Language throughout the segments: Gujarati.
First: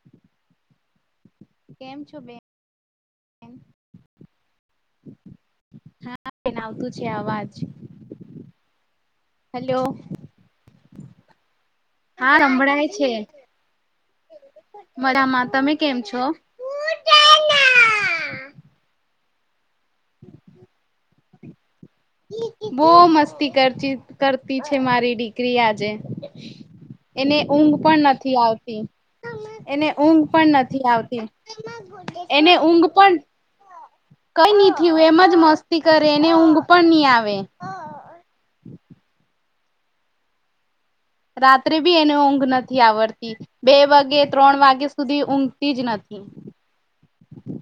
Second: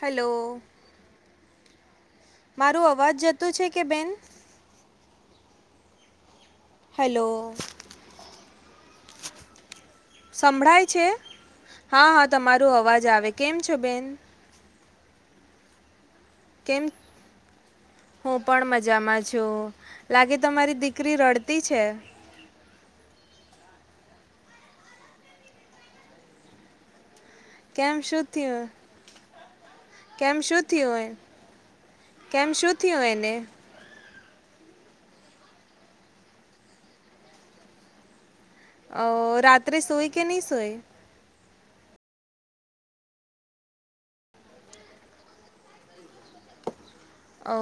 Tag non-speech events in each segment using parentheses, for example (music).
હલો કેમ છો બેન? તારો અવાજ જતો છે કે બેન? હા આવતું છે, હેલો અવાજ હલો સંભળાય છે હા હા તમાર અવાજ આવે કેમ છો બેન? બરામાં તમે કેમ છો? કેમ જો લાગે તમારી દીકરી રડતી છે? બહ મસ્તી કર કરતી છે, મારી દીકરી આજે એને ઊંઘ કેમ પણ શું નથી થયું આવતી, એને ઊંઘ કેમ પણ શું નથી, થયું એ આવતી કેમ એને શું ઊંઘ થયું પણ એને કઈ નહ થું એમ જ મસ્તી કરે એને ઊંઘ પણ નહી આવે અ રાત્રે સોય કે નહી સોય? રાત્રે બી એને ઊંઘ નથી આવડતી, બે વાગે ત્રણ વાગે સુધી ઊંઘતી જ નથી. હ અ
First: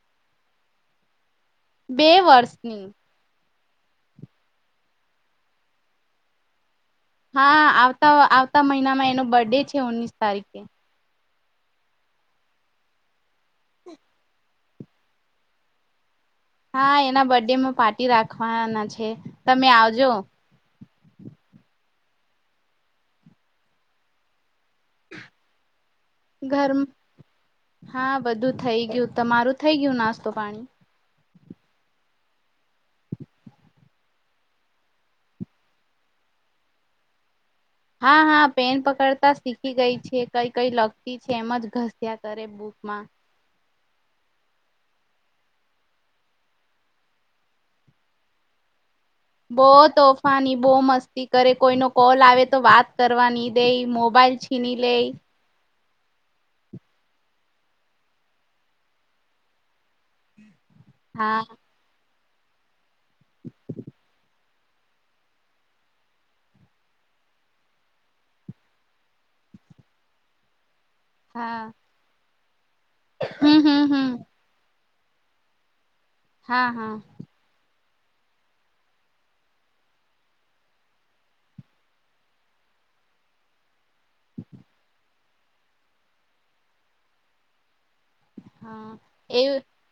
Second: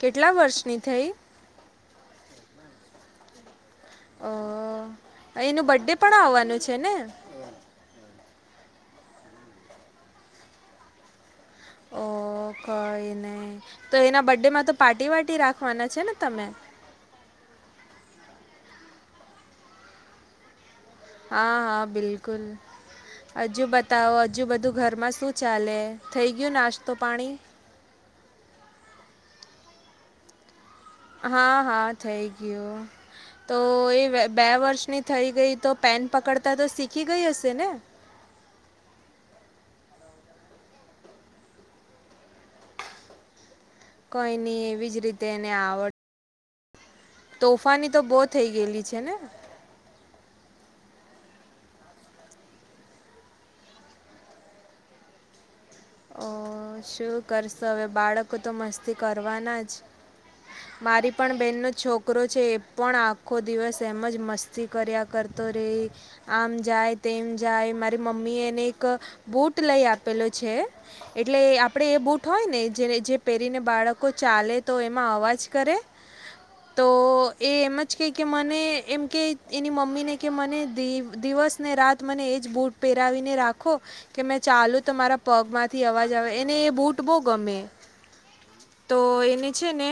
કેટલા વર્ષની થઈ? બે વર્ષની. ઓ એનું બરડે પણ આવવાનું છે ને હા આવતા મહિનામાં એનો બર્ડે છે ઓનીસ તારીખે. ઓ કઈ નહી, તો એના બર્ ડે માં તો પાર્ટી વાટી રાખવાના છે ને? તમે? હા એના બર્ડેમાં પાર્ટી રાખવાના છે, તમે આવજો. હા હા બિલકુલ, હજુ બતાવો હજુ બધું? ઘરમાં શું ચાલે, થઈ ગયું ઘર નાસ્તો પાણી? હા બધું થઈ ગયું તમારું થઈ ગયું નાસ્તો પાણી. હા હા થઇ ગયો. તો એ બે વર્ષની થઈ ગઈ તો પેન પકડતા તો શીખી ગય હ હા હા પેન પકડતા. ગઈ છે કઈ કઈ લગતી છે, એમ જ ઘસ્યા કરે બુકમાં. કોઈ નહી એવી જ રીતે એને આવડ તોફાની તો બહુ થઈ ગયેલી છે ને? બહ તોફાની બહ મસ્તી કરે કોઈ ન કોલ આવે તો વાત કરવાની દે મોબાઈલ બાઈલ છીણી લે. ઓ શું કરશો હવે બાળકો તો મસ્તી કરવાના જ. મારી પણ હા બેહેનનો છોકરો છે એ પણ આખો દિવસ એમ જ મસ્ત કર્યા કરતો રેય આમ જાય તેમ જાય, મારી મમ્મી એને એક બુટ ટ લઈ આપેલો છે. એટલે હા આપડે એ બુટ હોય ને જે જે હમ પહેરીને હમ હમ બાળકો ચાલે તો એમાં અવાજ કરે હા તો હા એ એમાં મને એમ કે એની મમ્મી ને કે મને દિ દિવસને રાત મને એજ બૂટ પે વીને રાખો કે મેં ચાલુ તો મારા પગમાં થી અવાજ આવે એને એ બૂટ બહ ગમે હા તો એ એને છે ને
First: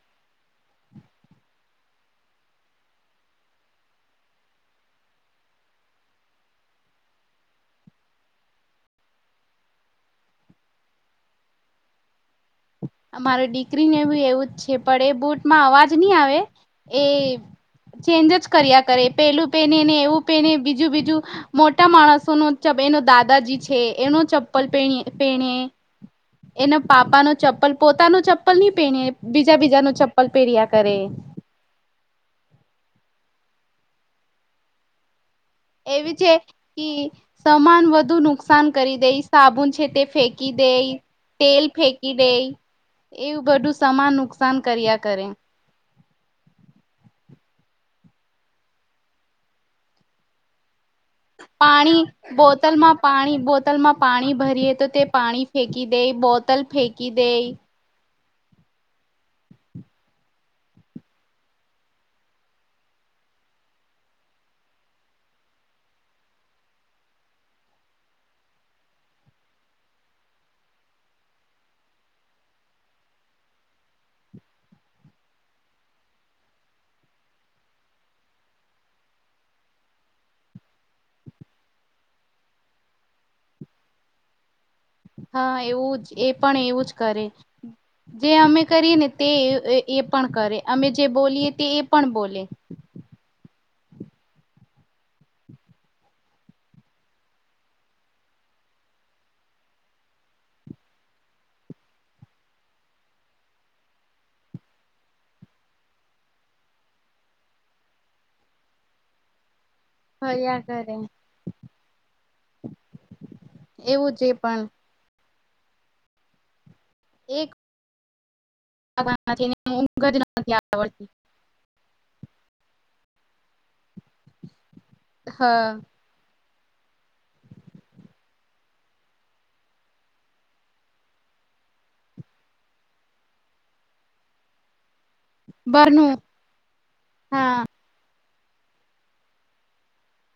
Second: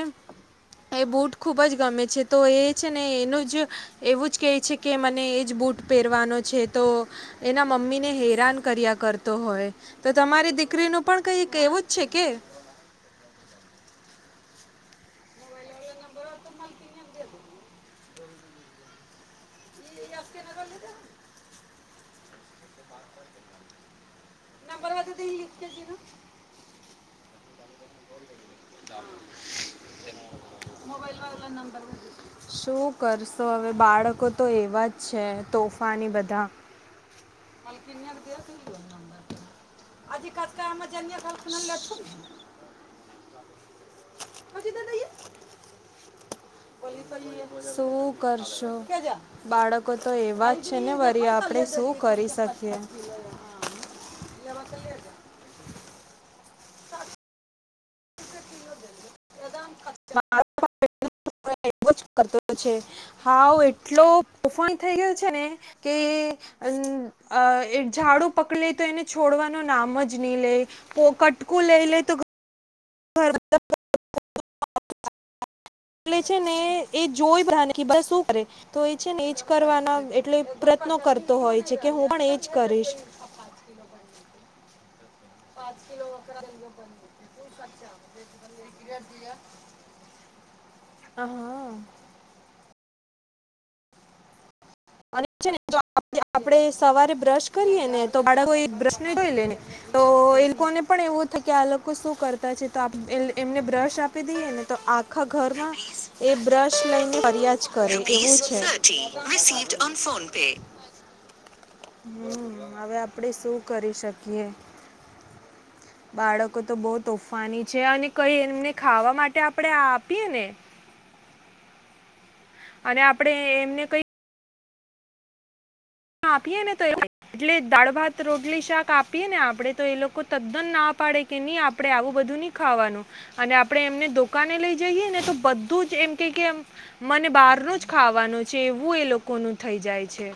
એ બૂટ ખૂબ જ ગમે છે, તો એ છે ને એનું જ એવું જ કેહે છે કે મને એ જ બુટ પહેરવાનો છે તો એના મમ્મીને હેરાન કર્યા કરતો હોય, તો તમારી દી કરીનું પણ કંઈ એવું જ છે કે? અમારી દીકરીને બી એવું જ છે પણ એ બુટમાં અવાજ નહી આવે. એ ચેન્જ જ કર્યા કરે પેલું પેને ને એ એને બીજું બીજું મોટા માણસો નો ચ એનો દાદાજી છે એનો ચં પલ પેણી પેણે. એના પાપા નો ચપ્પલ પોતાનું ચપ્પલ ચપ્પલ નહી પહેણી બીજા બીજા ન ચપ્પલ પહેર્યા કરેએ. તો હવે બાળકો તો એવા જ છે. તોફાની એવી છે બધા કે સમાન વધુ નુકસાન કરી દે સાબુન છે તે ફેંકી દઈ તેલ ફેકી દઈ એવું બધું સમાન નુકસાન કર્યા કરે. શું કરશો બાળકો તો એવા જ છે ને વરી આપણે શું પાણી કરી શકીએ બોતલમાં, પાણી બોતલમાં પાણી ભરીએ તો તે પાણી ફેંકી કી દઈ બોતલ ફેંકી દઈ. હાઉ એટલો તોફાની થઈ ગયો છે ને કે ઝાડુ પકડે તો એને છોડવાનું નામ જ નહી લે, કટકુ લ એ લ તો (unintelligible) એટલે છે ને એ જોય બધાને શું કરે તો એ છે ને એજ કરવાના એટલે પ્રયત્નો કરતો હોય છે કે હું પણ એજ કરીશ. હ (inaudible) હા એવું જ એ પણ એવું જ કરે જે અમે કરીએ ને તે (unintelligible) એ પણ કરે અમે જે બોલીએ તે હા એ પણ બોલે મનષ્યને જ (inaudible) આપડ સવારે બ્રશ કરીએ ને તો બાળકો બ્રશને જોઈ લેને તો એ લોકોને પણ એ (unintelligible) થ કે આ લોકો શું કરતા છે તો એમને બ્રશ આપી દઈએ ને તો આખા ઘરમાં (unintelligible) એ બ્રશ લઈને ફરિયાજ કરો એવું છે (inaudible) થયા‌ કરે. હમ હવે આપણે શું કરી એવું જે શકીએ. પણ બાળકો તો બહ એક તોફાની છે અને કઈ એમને ખાવા માટે આપણેે ઊંઘ જ આપીએ ને નથી આવડતી અને આપડે એમને કઈ હા. આપીએને તો એટલે દાળ, ભાત, રોટલી, શાક આપીએ ને આપડે તો એ લોકો તદ્દન ના પાડે કે ની આપડે આવું બધું ની ખાવાનું અને આપડે એમને દોકાને લઈ જએ ને તો બધું જ બારનું એમ કેય કે મને હા બહારનું જ ખાવાનું ચેવું એ લોકોનું થઈ જાય છે.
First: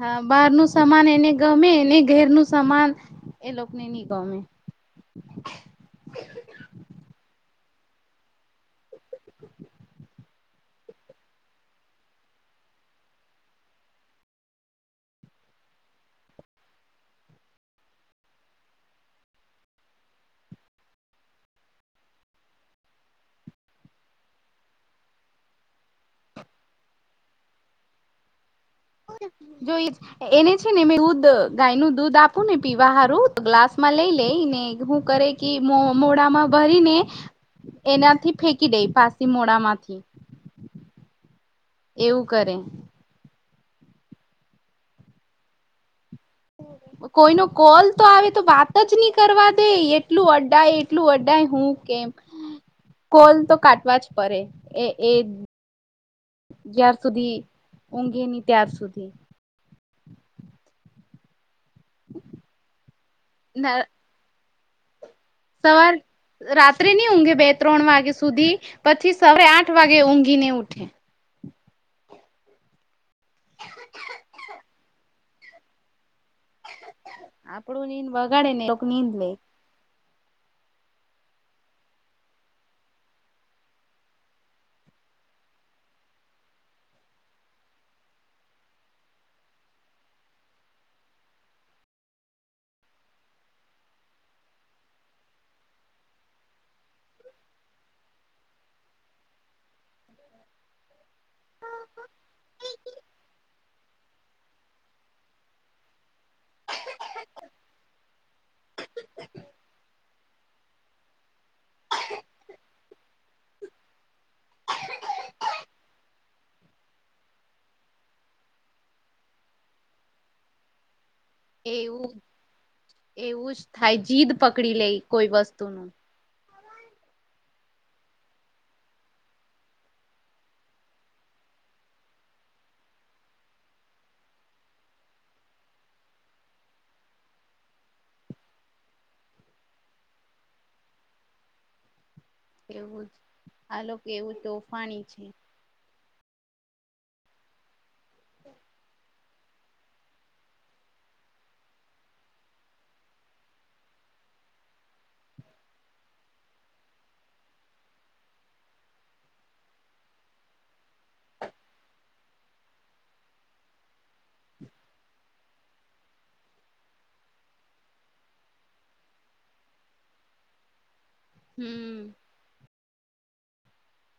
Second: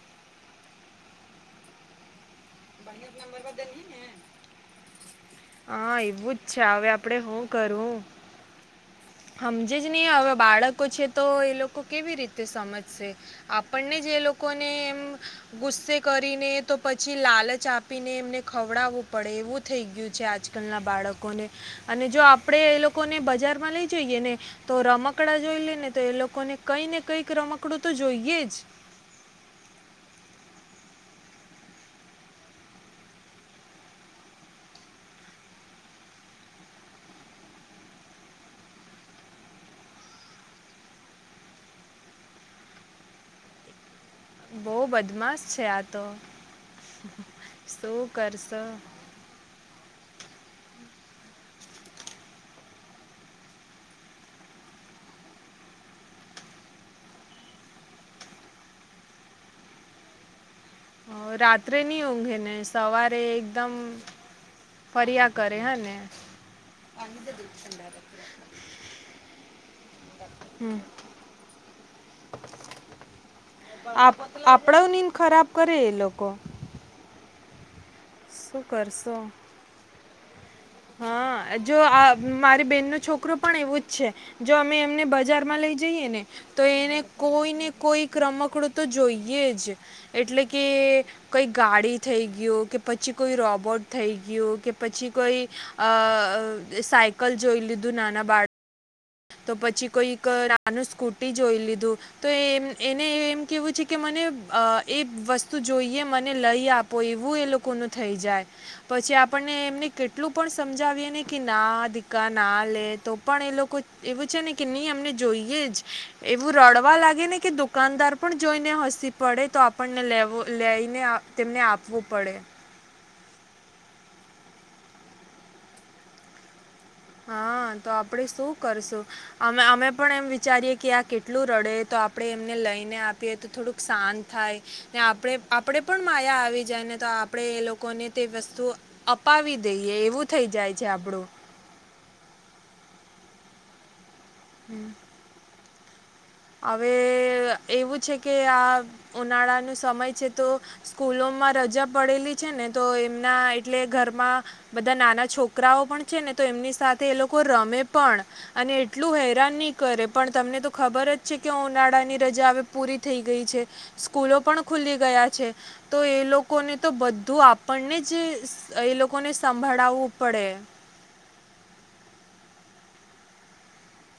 હા, બાર નું સામાન એને ગમે ને ઘેરનું સામાન એ લોકોને નહી ગમે હા, એવું જ છે અવે આપડે હું કરું. હમજે જ ની અવે બાળકો છે તો એ લોકો કેવી રીતે સમજશે આપણને જ એ લોકોને એમ ગુસ્સે કરીને તો પછી લાલચ આપીને એમને ખવડાવુ પડે એવું થઈ ગયું છે આજકાલ ના બાળકોને અને જો આપડે એ લોકોને બજારમાં લઈ જઈએ ને તો રમકડા જોઈ ને તો એ લોકોને કંઈ ને કંઈક રમકડું તો જોઈએ જ. (inaudible) જોઈ એને છે ને મે રુદ ગાય નું દૂધ આપું ને પીવા હારું તો ગ્લાસ માં લેય લેય (unintelligible) ને હું કરે કે મો મોડામાં ભરીને (unintelligible) એનાથી ફેંકી દેય પાસી મોડામાંથી એવું કરે. બો બદમાશ છે આત. કોઈનો કોલ તો આવે તો કરશો વાત જ ની કરવા દેય. એટલું અડાય એટલું અડાય હું કેમ. કોલ તો કાટવા જ પરે એ એ જ્યાર સુધી ઊંઘે ની ત્યાર સુધી. હ રાત્રે ની ઊંઘે ને સવારે એકદમ ફર્યા કરે હ સવાર ને. રાત્રે ની ઊંઘે બે-ત્રણ વાગે સુધી પછી સવારે આઠ વાગે ઊંઘી ને હમ ઉઠે. આપ આપડો નીંદ ખરાબ કરે એ લોકો. આપણું નીંદ બગાડે શું નેક નીંદ કરશો લેય. હા, જો આ મારી બેન નો છોકરો પણ એવું જ છે જો અમે એમને બજારમાં લઈ જએ ને તો એને કોઈને કોઈક રમકડું તો જોઈએ જ એટલે કે કે કોઈ ગાડી થઈ ગીયો કે પછી કોઈ રોબોટ થઈ ગીયો કે પછી કોઈ અ અ સાયકલ જોઈ લીધું નાના બાળ તો પછી કોઈક રાનું સ્કૂટી જોઈ લીધું તો એમ એને એમ કેવું છે કે મને અ એ વસ્તુ જોઈએ મને લઈ આપો એવું એ લોકોનું થઈ જાય. પછી આપણને એમને કેટલું પણ સમજાવીએ ને કે ના દીકા ના લે તો પણ એ લોકો એવું છે ને કે ની અમને જોઈએ જ એવું રડવા લાગે ને કે દુકાનદાર પણ જોઈને હ શી પડે તો આપણને લેવો લઈને તેમને આપવો એવું પડે. એવું જ થાય જીદ પકડી લેય કોઈ વસ્તુ નું. હા, તો આપડે શું કરશું અમે અમે પણ એમ વિચારીએ કે આ કેટલું રડે તો આપડે એમને લઈને આપીએ તો થોડુંક શાંત થાય ને આપડે આપડે પણ માયા આવી જાયને. તો આપડે એ લોકોને તે વસ્તુ અપાવી દઈએ એવું થઈ જાય છે આપડું. એવું જ આ લોકો એવું તોફાની છે. અવે એવું છે કે આ ઉનાળાનો સમય છે તો સ્કૂલો માં રજા પડેલી છે ને તો એમના એટલે ઘરમાં બધા નાના છોકરાઓ પણ છે ને તો એમની સાથે એ લોકો રમે પણ અને એટલું હેરાન ની કરે પણ તમને તો ખબર જ છે કે ઉનાળા ની રજા અવે પૂરી થઈ ગઈ છે સ્કૂલો પણ ખુલી ગયા છે તો એ એ લોકોને તો બધું આપણને જ એ લોકોને સંભળાવવું પડે. હમ્મ.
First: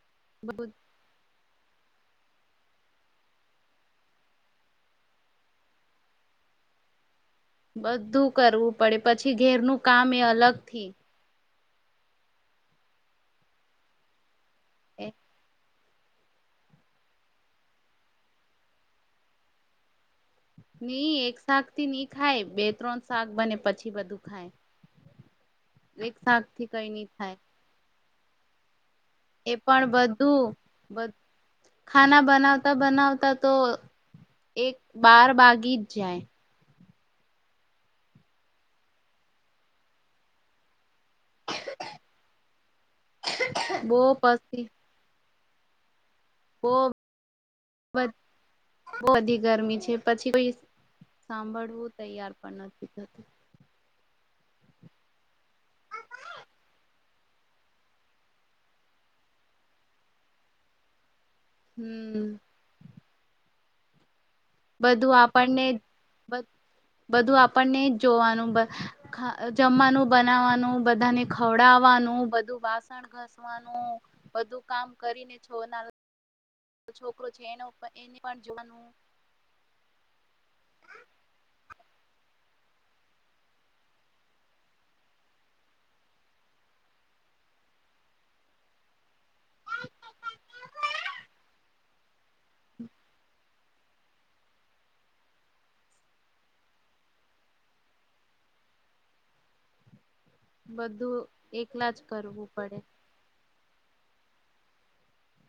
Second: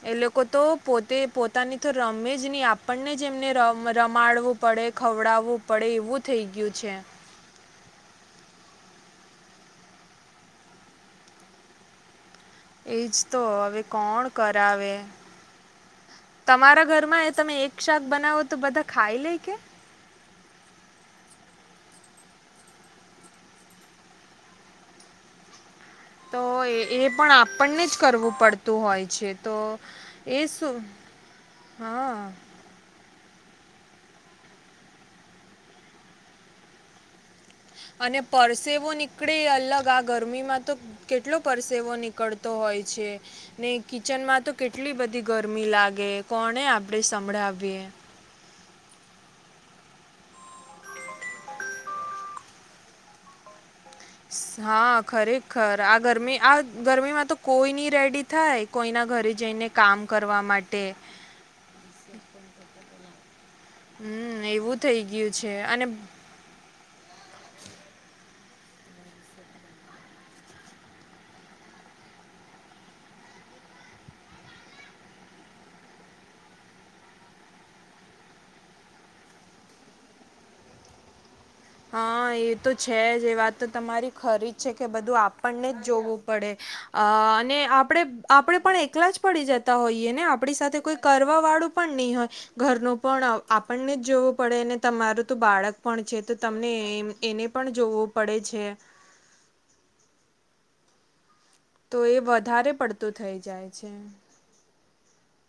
એ લોકો તો પોતે પોતાની. તો રમે જ ની આપણને જ એમને ર રમાડવું પડે ખવડાવવું પડે એવું થઈ ગીયું છે. છે. બધું કરવું પડે પછી ઘેરનું કામ એ અલગથી એજ તો હવે કોણ કરાવે. તમારા ઘરમાં એ તમે એક શાક બનાવો તો બધા ખાઈ લે કે? નઈ એક શાક થી નહી ખાય બે ત્રણ શાક બને પછી બધું ખાય. એક તો શાક થી કઈ એ નહી પણ થાય આપણને જ કરવું પડતું હોય છે એ તો પણ એ શું? બધું હા ખાના બનાવતા બનાવતા તો એક બાર બાગી જ જાય. અને પરસેવો નીકળે અલગ આ ગરમીમાં તો કેટલો પરસેવો નીકળતો હોય છે ને બો કિચન માં તો પસી કેટલી બધી ગરમી લાગે કોને બો આપડે સંભળાવીએ. તે પછી કોઈ સાંભળવું તૈયાર પણ નથી થતું. હા ખરેખર આ ગરમી આ ગરમીમાં તો કોઈ નની રેડી થાય કોઈ ના ઘરે જઈને કામ કરવા માટે. હમ્મ. હમ એવું થઈ બધું ગયું છે આપણને અને બધું આપણને જ જોવાનું જમવાનું બનાવાનું બધાને ખવડાવવાનું બું બાસણ ઘસવાનું બધું કામ કરીને છોના છોકરો છે એના એને પણ જોવાનું. (inaudible) હા એ તો છે જ એ વાત તો તમારી ખરી જ છે કે બધું આપણને જ જોવું પડે. અ અને આપણે આપે પણ એકલા જ પડી જતા હોઈએ ને આપણી સાથે કોઈ કરવા વાળું પણ ની હોય ઘરનું પણ આપણને જ જોવું પડે તમારું તો બાળક પણ છે. તો તમને એને પણ જોવું પડે છે. બધું. એકલા તો જ એ કરવું વધારે પડે પડતું થઇ જાય છે.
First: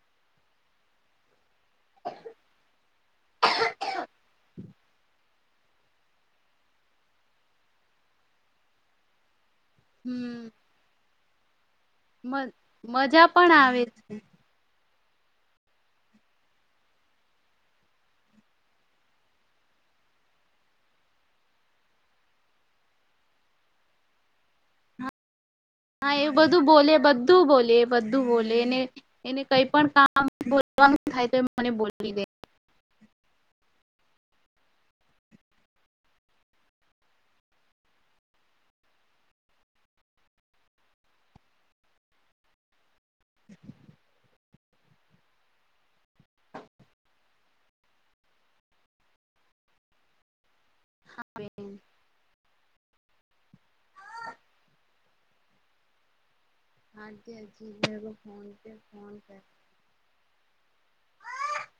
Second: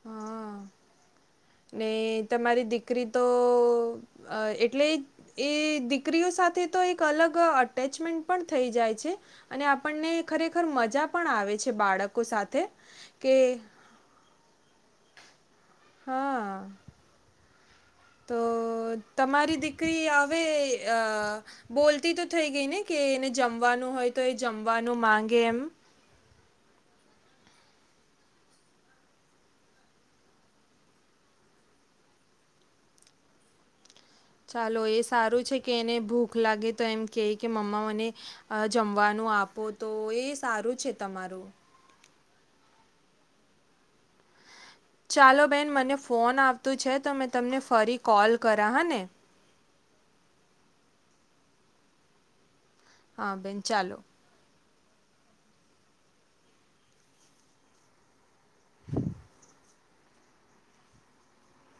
હા. ને તમારી દીકરી તો એટલે એ દીકરીઓ સાથે તો એક અલગ અટેચમેન્ટ પણ થઈ જાય છે. અને આપણને ખરેખર મજા પણ આવે છે. બાળકો મ સાથે મજા કે પણ આવે છે. હા. તો તમારી દીકરી આવે અ બોલતી તો થઈ ગઈ ને કે એને જમવાનું હોય તો એ જમવાનું માંગે એમ. હા એવું બધું બોલે બધું બોલે એ બધું બોલે એને એને કઈ પણ કામ બો તમામ થાઈતો મને બોલી દે. ચાલો એ સારું છે કે એને ભૂખ લાગે તો એમ કે કે મમ્મા મને જમવાનું આપો તો એ સારું છે તમારું. ચાલો બેન મને ફોન આવતું છે તો મેં તમને ફરી કોલ કરા હા ને. (inaudible) (inaudible) હા. બેન ચાલો. (inaudible) હાજ અજીબ હ ફોન પ ફોન કર હા (unintelligible)